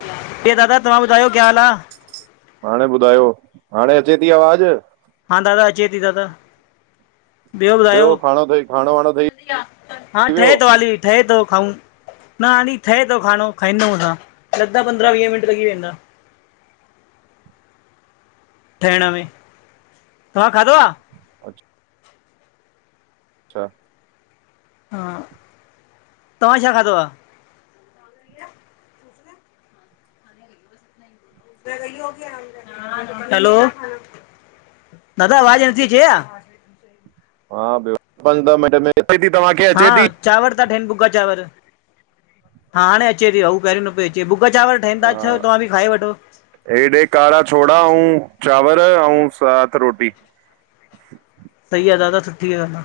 हा जय किऐं दादा तव्हां ॿुधायो क्या हाल आ? हाणे ॿुधायो, हाणे अचे थी आवाज़? हा दादा, अचे थी दादा। ॿियो ॿुधायो? खाणो ठही खाणो वाणो ठही हा वियो ठहे थो हाली, ठहे थो खाऊं न हालि ठहे थो खानो, खाईंदोउं असां, लॻदा पंद्रहां वीह मिंन्ट लॻी वेंदा ठहण में, तव्हां खाधो आ? अच्छा अच्छा हा, तव्हां छा खाधो आ? हलो, दादा आवाज़ न अचे थी छा? अस [inaudible] हा ॿियो, [inaudible] [unintelligible] हित थीीववा [unintelligible] हा चांवर था ठहन, भुॻा चांवर। हा हाणे अचे ती, पहरयूं न पई अचे, भुॻॻा चांवर ठहनि था, हा अच्चो तव्हां बि खाई वठो। हेॾे कारा छोड़ा अऊं चांवर अऊं साथ रोटी। सही आ दादा, सुठी ॻाल आ।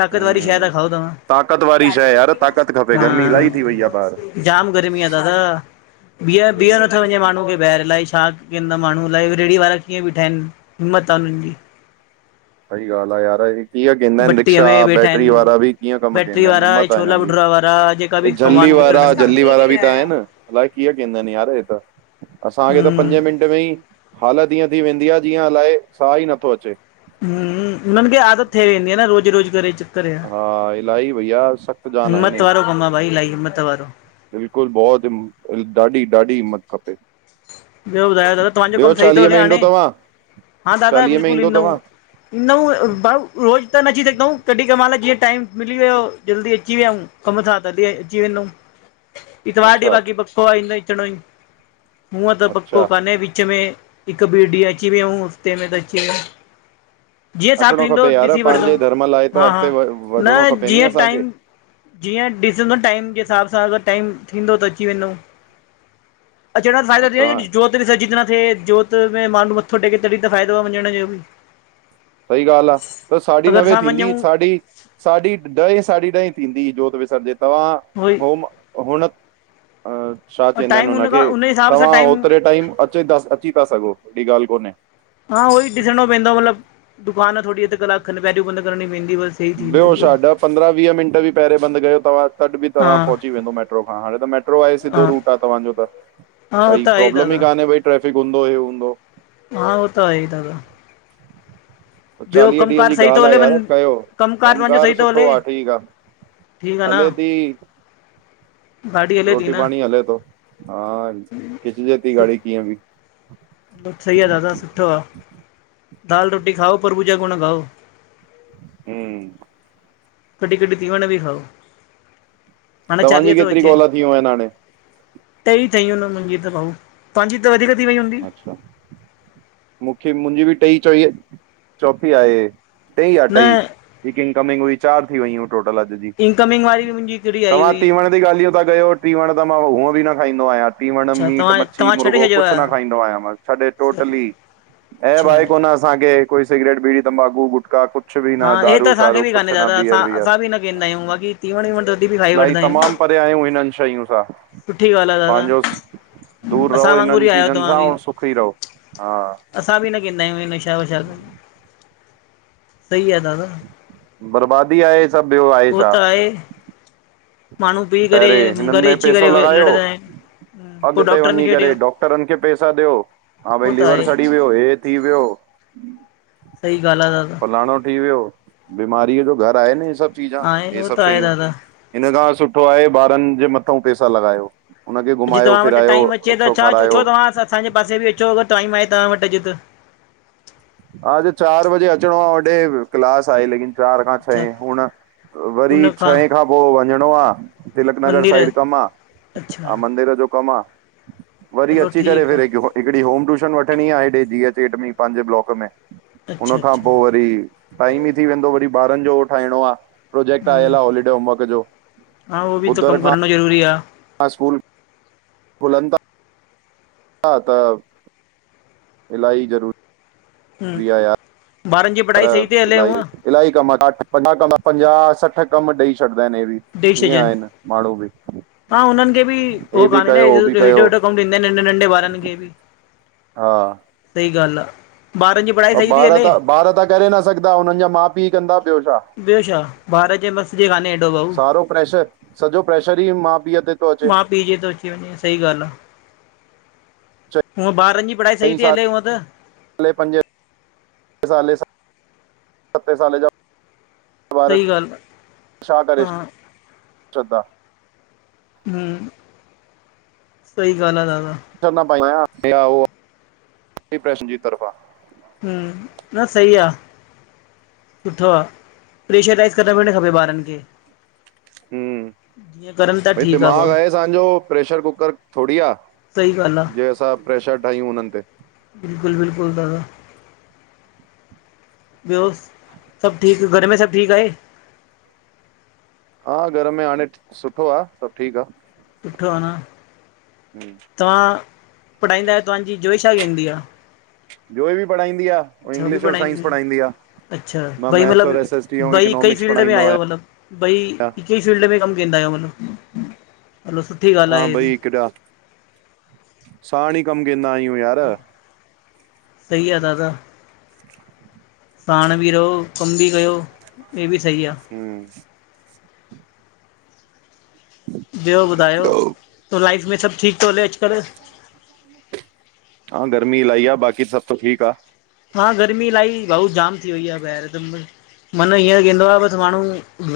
ताक़तवारी शै ता हम्म खाओ त्हां, ताक़त वारी शइ यार ताक़त खपे हा। गर्मी इलाही थी वई आहे ॿाहिर जाम गर्मी आ दादा, बीह बीह हम्म नथो वञे माण्हू खे ॿहिर अलाए छा कंदा माण्हू, अलाए रेड़ी वारा कीअं भीठा आहिन, हिम्मत आ उन्हनि जी। सइ ॻाल् आ यार कीअं कंदा आहिन भट्टीअ रिक्शा में वेठा बैटरी आहिनि। वारा बि, कीअं कम बैटरी कंदा आहिन, वारा हिम्मत आ छोला हिनन भटूरा वारा जेका जी। बि झल्ली सामान वारा, विकिणनि था। झल्ली वारा बि त आहिन। अलाए कीअं कंदा आहिन यार हे त, असांखे त हम्म पंजे मिंट हालत ईअं थी वेंदी आ, जीअं अलाए साह ई नथो अचे। उ हुननि खे आदत थिए वेंदी आ न, रोज़ु रोज़ करे करे, हा इलाही भैया सख़्तु जान आहिनि हिम्मत वारो कमु आ भाई, इलाही हिम्मत वारो। बिल्कुलु बहुत हि, ॾाढी- ॾाढी हिम्मत खपे। ॿियो ॿुधायो दादा, तव्हांजो ॿियो कमु सही थो चालीहे हले में ईंदो हाणे? तव्हां हा दादा चालीहे में बिल्कुलु ईंदो ईंदऊं। तव्हां ईंद भाऊ रोज़ त न अची सघंदूं, कॾहिं कहिं मइल जीअं टाइम मिली वियो जल्दी अची वियायूं। कमु था, तॾ अची वेंदोम, इतवार अच्छा ॾीह बाक़ी पक्को आ अचणो ई। हुअं त पको अच्छा कान्हे, विच में हिक ॿिये डींह अची वियूँ हफ़्ते में त अची वियूं। जीअं साफ़ अचिणो ईंदो, खपे यार ॾिसी वठंदउ, पंहिंजे धर्म लाइ त हा हा अॻिते व- वधिणो न खपे नी जीअं असांखे टाइम जीअं ॾिसंदो न टाइम जे हिसाब सां, अगरि टाइम थींदो त अची वेंदोम। अ जहिड़ा [unintelligible] हा तव्हां जोत बि सजी तरह थ्ये, जोत में माण्हू मथो टेके, तॾिहिं त फ़ाइदो आ वंञण जो ॿि। सही ॻाल्हि आ, त साढी नवें वञूं थींदी, साढी साढी ॾहें, साढी ॾहें थींदी जोत विसरजित, तव्हां उहोई होम हुण छा और चवंदा आहिन टाइम हुन खां हुनखे, हुन हिसाब सां तव्हां टाइम ओतिरे टाइम अची थ, अची था सघो, हेॾी ॻाल्हि कोन्हे। हा उहो ई ॾिसणो पवंदो मतलब दुकान थोड़ी, अध कलाकु खनि पहिरियों बंदि करणी पइंदी बस। ॿियो छा, ॾह पंद्रहं वीह मिंट बि पहिरियोें बंदि कयो तव्हां, तॾि बि हा तव्हा पहुची वेंदो मेट्रो खां, हाणे त मट्रो आहे, हा सिद्धो रुट आ तव्हांजो त, हा हो भइ त आहे प्रोब्लम ई दादा कान्हे भइ ट्रेफिक हूंदो हे हूंदो। हा, उ त आहे दादा। ॿियो चालीह ॾींहंन कमकार जी सही थो ॻाल्ह आ हले बं यार कयो, कमकार कम तव्हांजो कार सही थो सुठो हले आ, ठीक आ। ठीकु आ न हले ती, गाॾी हले थी रोटी न पाणी हले तो। हा, खिचजेती गाड़ी कीअं ॿि। सही आ दादा सुठो आ, दाल रोटी खाओ, प्रभु जा गुण ॻाओ। हूं कॾी कॾी, तीवण ॿि खाओ। हाणे तव्हांजी चालीह थो केतरी अचे कॉलां, थी व्यूं एन हाणे? टई ठयूं इन मुंजी त भाऊ, तांजी त वधीक थी वई हूंदी। मूखे, मुंजी बि टईं चईं, चौथी आहे हे। टेईं आ न टई, हिक इंनकमिंग हुई, चार थी वयूं टोटल अॼ जी। इनकमिंग वारी मुंजी हिकड़ी आई हुई। सुठी ॻाल्हि हीअ ता कयो, टीवण त मां हूअं ॿि न खाईंदो आयां, टीवण, अच्छा मीट, तव्हां मच्छी, तव्हां छॾे मुर्गो छॾियो कुछ कुछ न आहे खाईंदो आयां, छॾे टोटली, ऐब अच्छा आए कोन असां असांखे कोई सिगरेट, बीड़ी, तंबाकू गुटका कुु कुछ बि हा न, हे त दारू असांखे शारू बि कुछ कान्हे न, दादा बियर असां वियर असां बि न कंदा हा, आहियूं बाक़ी तीवण वीवण तॾहिं बि खाई इलही वठंदा आहियूं तमाम परे आहयूं, इनन शयुंन सां, सुठी ॻाल्हि आहे दादा पांजो दूर असां रहो वांगुर ई इनन आहियो तव्हां सां, बि और सुखी रहो, हा असां बि न केदा आयूं, ए नशा वशा त, सही आ दादा। बर्बादी आहे हे सभ, ॿयो आहे उहो छा। त आहे माण्हू पी करे पहिरें, हिनन घरु में अची पेसो करे लॻायो लड़ंदा आहिनि पोइ अॻते डॉक्टरनि वञी खे करे, ॾियो डॉक्टरन खे पेसा ॾयो, हा भई उहो त लीवर आहे सड़ी व्यो, हे थी व्यो। सही ॻाल आ दादा। फ्लाणो थी व्, यो बीमारीअ जो घर आहे न हे सभ चीजां, आहे हे उहो सभ त आहे शयूं। दादा हिन खां सुठो आहे, ॿारन जे मथऊं पेसा लॻायो। हुनखे अॼु घुमायो, तव्हां वटि फिरायो, टाइम अचे त अच्छो छा खारायो। अचो तव्हां असांजे पासे बि अचो, अगर टाइम आहे तव्हां वटि अॼु त। हा, अॼ चार बजे अचणो आ, होॾे क्लास आहे लेकिन। चार खां अच्छा छहें, हुण वरी छहे खां पो, वञणो आ। तिलक नगर मंदिर है। साइड कम आ, अच्छा मंदिर जो कम आ। वरी हलो अची करे, ठीकु फिर आहे हिकड़ी होम ट्यूशन वठणी आ, हेेॾे डी, एच, एट में पांजे ब्लॉक में, हुन अच्छा खां अच्छा पो वरी, टाइम ई थी वेंदो वरी ॿारन जो हो ठाइणो आ। प्रोजेक्ट हम्म आयल आ, होलीडे होमवर्क जो, हा उहो बि त ॿुधर कमु खां करणो ज़रूरी आ। अस्कूल खुलन ता। हा, त इलाही ज़रूरी हूं, आहे ॿारन जी पढ़ाई सही ती यार हले इलाही हूअं। इलाही कम, वॾा कम, पंजाह कम, पंजाह सठ कम ॾई छॾदा एन इहे बि। ॾेई ईअं छॾयन, आहिनि माण्हू बि हा हुनन खे बि हे हो बि कान्हें न, कयो हो बि हेॾो कयो वॾो कम ॾेंदइ, नंढ़े नंढ़े ॿारन खे बि। हा सही ॻाल्ह आ, ॿारन जी पढ़ाई सही थी ॿार हले त ॿार त करे न सघदा, हुननि जा माउ पीउ कंदा ॿियो छा? ॿियो छा? ॿारन जे मस जी कान्हे हेॾो भाऊ, सारो प्रेशर सॼो प्रेशर ई माउ पीउ ते, थो अचे माउ पीउ जे तो अची वञे सही ॻाल्हि आ, हूअ ॿारनि जी पढ़ाई सही ती हले, उअं त, पंज साल सत साले ज सही ॻाल्हि [unintelligible] छा करे आहे हा श्रधा [unintelligible] हम्म- सही ॻाल्हि आ दादा, छ प या ड्रे जी [unintelligible] हं न सही आ, सुठो आ, प्रेशराइज़ करणु भी न खपे ॿारनि खे, हम्म, जीअं करनि था भई ठीकु भाऊ दिमाग़ु आहे असांजो प्रेशर कुकर थोड़ी आ, सही ॻाल्हि जे असां प्रेशर ठाहियूं हुननि ते। बिल्कुलु- बिल्कुलु दादा। ॿियो सभु ठीकु घर में सभु ठीकु आहे? हा घर में हाणे सुठो आ, सभु ठीकु आ। सुठो आ न। हम्म [inaudible] तव्हां पढ़ाईंदा आहियो, तव्हांजी जोइ छा कंदी आ? जोए बि पढ़ाईंदी आ। उह अच्छा उ बि इंग्लिश और साइंस पढ़ाईंदी आ, अच्छा मां बई मैथ्स और मतलब एस एस टी ऐं बई हिकई इकोनॉमिक्स फील्ड में पढ़ाईंदो आयो मतलब। भई आहियां हिक ई फील्ड में कम केंदा आयो मतलब, हलो सुठ हा, बई हिकॾा साण ई कम केंदा आहियूं यार। बि सही आ दादा। [inaudible] पाण बि रहो कम बि कयो हे बि सही आ। हम्म ॿियो ॿुधायो? तो लाइफ में सभ ठीक तो हले अॼ कल, [inaudible] हा गर्मी इलाही आ, बाक़ी सभ त ठीक आ। हा, गर्मी इलाही भाऊ जाम थी वई आ, ॿाहर त, मन हीअं केंदो आ बस माण्हू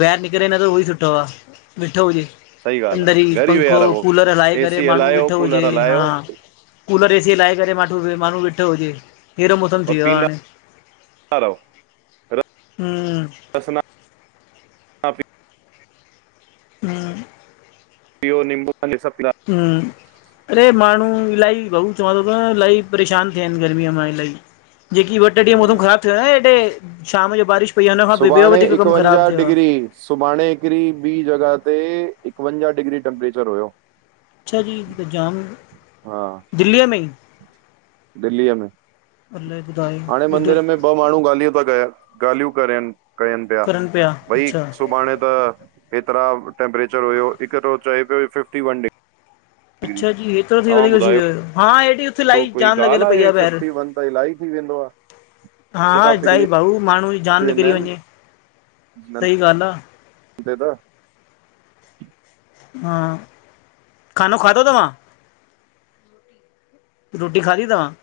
ॿाहिर निकरे न त उहो ई सुठो आ वेठो हुजे, सही ॻाल्हि अंदर ई आ घर विया पंखो रहो कूलर हलाए करे एसी माण्हू हलायो वेठो हुजे, कूलर हा। हलायो कूलर एसी हालाए करे माटू माण्हू वेठो हुजे, एडो मौसम थी वियो आहे हाणे हम्म [unintelligible] हम्म पियो नींबू पानी सब हम्म अड़े माण्हू इलाही भाऊ चवंदा तव इलाही परेशान थिया आहिन गर्मीअ मां इलाही। जेकी ॿ ट्रे ॾींहं हम्म मौसम ख़राब थियो आ न हेॾे शाम जो बारिश पई आ हुन खां पो ॿयो सुभाणे वधीक कम ख़राब एकवंजाह थियो आ। डिग्री सुभाणे हिकड़ी ॿी जॻह ते एकवंजा डिग्री टेम्परेचर हुयो। अच्छा जी त जाम हा दिल्लीअ में ई। दिल्लीअ में, अलाए ॿुधायो हाणे एॾो मंदिर में ॿ माण्हू ॻाल्हियूं ॿ गया ॻाल्हियूं करेन, कयनि पिया, करनि भई अच्छा सुभाणे त हेतरा टैमपरेचर हुयो, हिक तो चए पयो फिफ्टी वन डिग् अच्छा जी हेतरो थी वधीक थी वयो आ, हा हेॾी ॿियो इलाही कोई जाम ॻाल लॻियल पई आहे ॿाहिरि फिफ्टी वन त इलाही थी वेंदो आ। हा ईलाइ भाऊ माण्हू जी जान वेंदा निकरी आहिनि वञे, सही ॻाल आ। दे त हा, खानो खादो तव्हां? रोटी खादी तव्हां?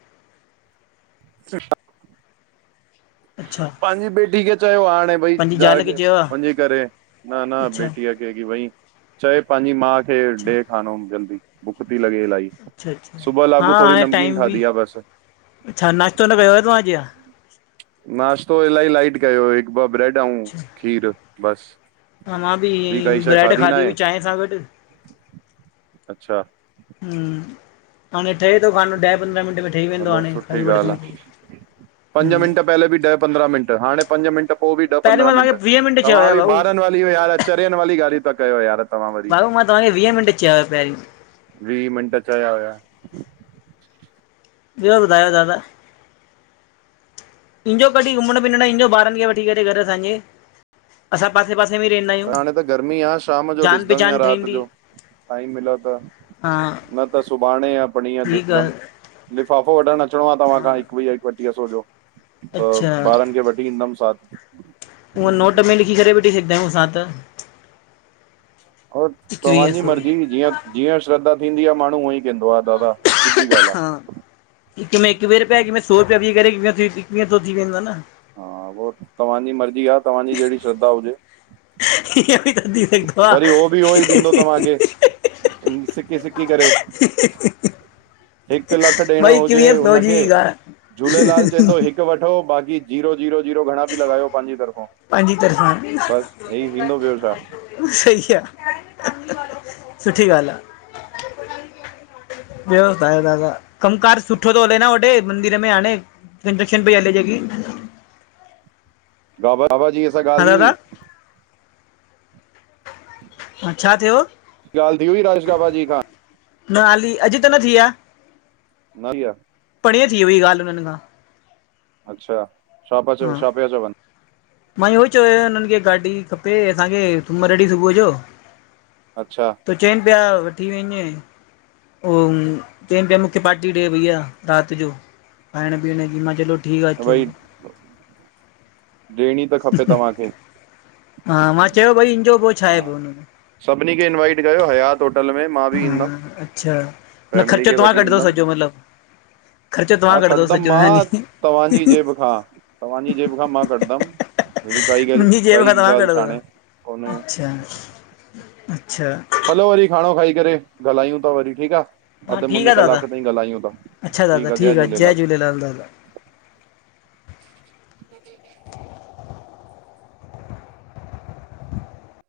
[unintelligible] अच्छा। पांजी बेटी खे चयो हाणे भई पंहिंजी ज़ाल खे ज चयो आहे वञी करे न न अच्छा बेटी भई चए पांजी मां खे अच्छा डे खानो जल्दी भुख ती लॻे इलाही। अच्छा अच्छा सुबह लाकु थोड़ी नमकीन खादी आ बस। छा, नाश्तो न कयो आ तव्हां अज छा? नाश्तो इलाही लाईट कयो हो, हिक ॿ ब्रेड अऊं अच्छा खीर बस। हा मां बि हियई ब्रैड खाधी हुई चाय सां गॾ। अच्छा। हम्म, हाणे ठहे तो खानो ॾह पंद्रहं मिंट में ठही वेंदो हलो हाणे खाई सुठी ॻाल्हि वठदुम। आहे पंज मिंट पहले बि ॾह पंद्रहां मिंट, हाणे पंज मिंट पो बि ॾह पहिरीं पंद्राहं मां तव्हांखे मिंट, वीह चयो तव्हां हुया बि भाऊ ॿारन वारी इहो यार चरयन वारी ॻालयू ता कयो यार तव्हां वरी। भाऊ मां ताहांखे वीह मिंट चया हुया पेहरीं। वीह मिंट चया हुया। ॿयो ॿुधायो दादा? इंजो कॾी घुमण फिरण इंजो ॿारन खे वठी करे घर असांजे। असां पासे पासे में ई रहंदा आयूं, हाणे त गर्मी आहे शाम जो जान ॾिसंदमि या पहचान राति ठहींदी। जो टाइम मिलो त हा न त सुभाणे या पणीह ठीकु आहे डीसदम। लिफ़ाफ़ो वठणु अचिणो आ तव्हां हा खां, इकवीह एकटीह सौ जो। त अच्छा ॿारनि खे वठी ईंदमि साथ। हुंअ नोट में लिखी करे बि ॾेई सघंदा आहियूं असां त। हो एकवीह तव्हांजी सौ मर्ज़ी जीअं, जीअं श्रद्धा थींदी आ माण्हू उअई कंदो आ दादा, सिधी गाल आ। हिकु में एकवी रुपया, हिकु में सौ रुपया विझी करे, एकवीह सौ थी वेंदा न। हा हुओ तव्हांजी मर्जी आ, तव्हांजी जहिड़ी श्रद्धा हुजे। इअ बि थी सघंदो आ। हिनि सिकी-सिकी करे हिकु लख ॾियणो भई हुजे एकवीह सौ जी हुनखे, ॻाल्हि झूलेलाल चय तो हिकु वठो बाक़ी ज़ीरो-जीरो-जीरो घणा बि लॻायो पांहिंजी तरफ़ा, पंहिंजी तरफ़ां बसि हे ही थींदो ॿियो छा। सही आ, सुठी ॻाल्हि आहि। ॿियो ॿुधायो दादा, कम कार सुठो थो हले न होॾे, मंदिर में हाणे। इंजेक्शन पई हले ज़ेकी। बाबा! बाबा जी सां हा ॻाल्हि थी दादा हुई। हा छा थियो? गाल्हि थी हुई, राजेश बाबा जी खां? न हाली, अॼु त न थी आ। न थी आ। परीय थी हुई ॻाल्हि हुननि खां। अच्छा, छा पा चव, हा छा पया चवन? मां इहो ई चयो हुननि खे, गाॾी खपे असांखे, सूमरु ॾिंह सुबुह जो। अच्छा! त चइनि पिया, वठी वञजईं। ओ म चयनि पिया, मूंखे पार्टी ॾे भईया, रात जो। खाइण-पीअण जी, मां च लो। [unintelligible] तहिंखां पो तव्हांखे, हा मां चयो भई हिनजो पोइ छा हा! आहे पोइ हुन में सभिनी खे इनवाइट कयो, हयात होटल में। मां बि ईंदमि, हा अच्छा न फैमली ख़र्चो खे तव्हां वठी कढंदो ईंदमि। सॼो मतिलबु ख़र्चो तव्हां हा कढंदो कढदमि सॼो मां, हानी तव्हां पंजी जेब खां, तव्हांजी जेब खां मां कढंदमि। मुंहिंजी जेब ख़ां तव्हां कढंदव? कोन्हे अच्छा-अच्छा! हलो वरी खाणो खाई करे, ॻाल्हायूं ता वरी ठीकु आह। हा अध ठीकु मुने आहे दादा कलाक ताईं ॻाल्हायूं था, अच्छा दादा ठीकु आ जय आहे झूलेलाल। दादा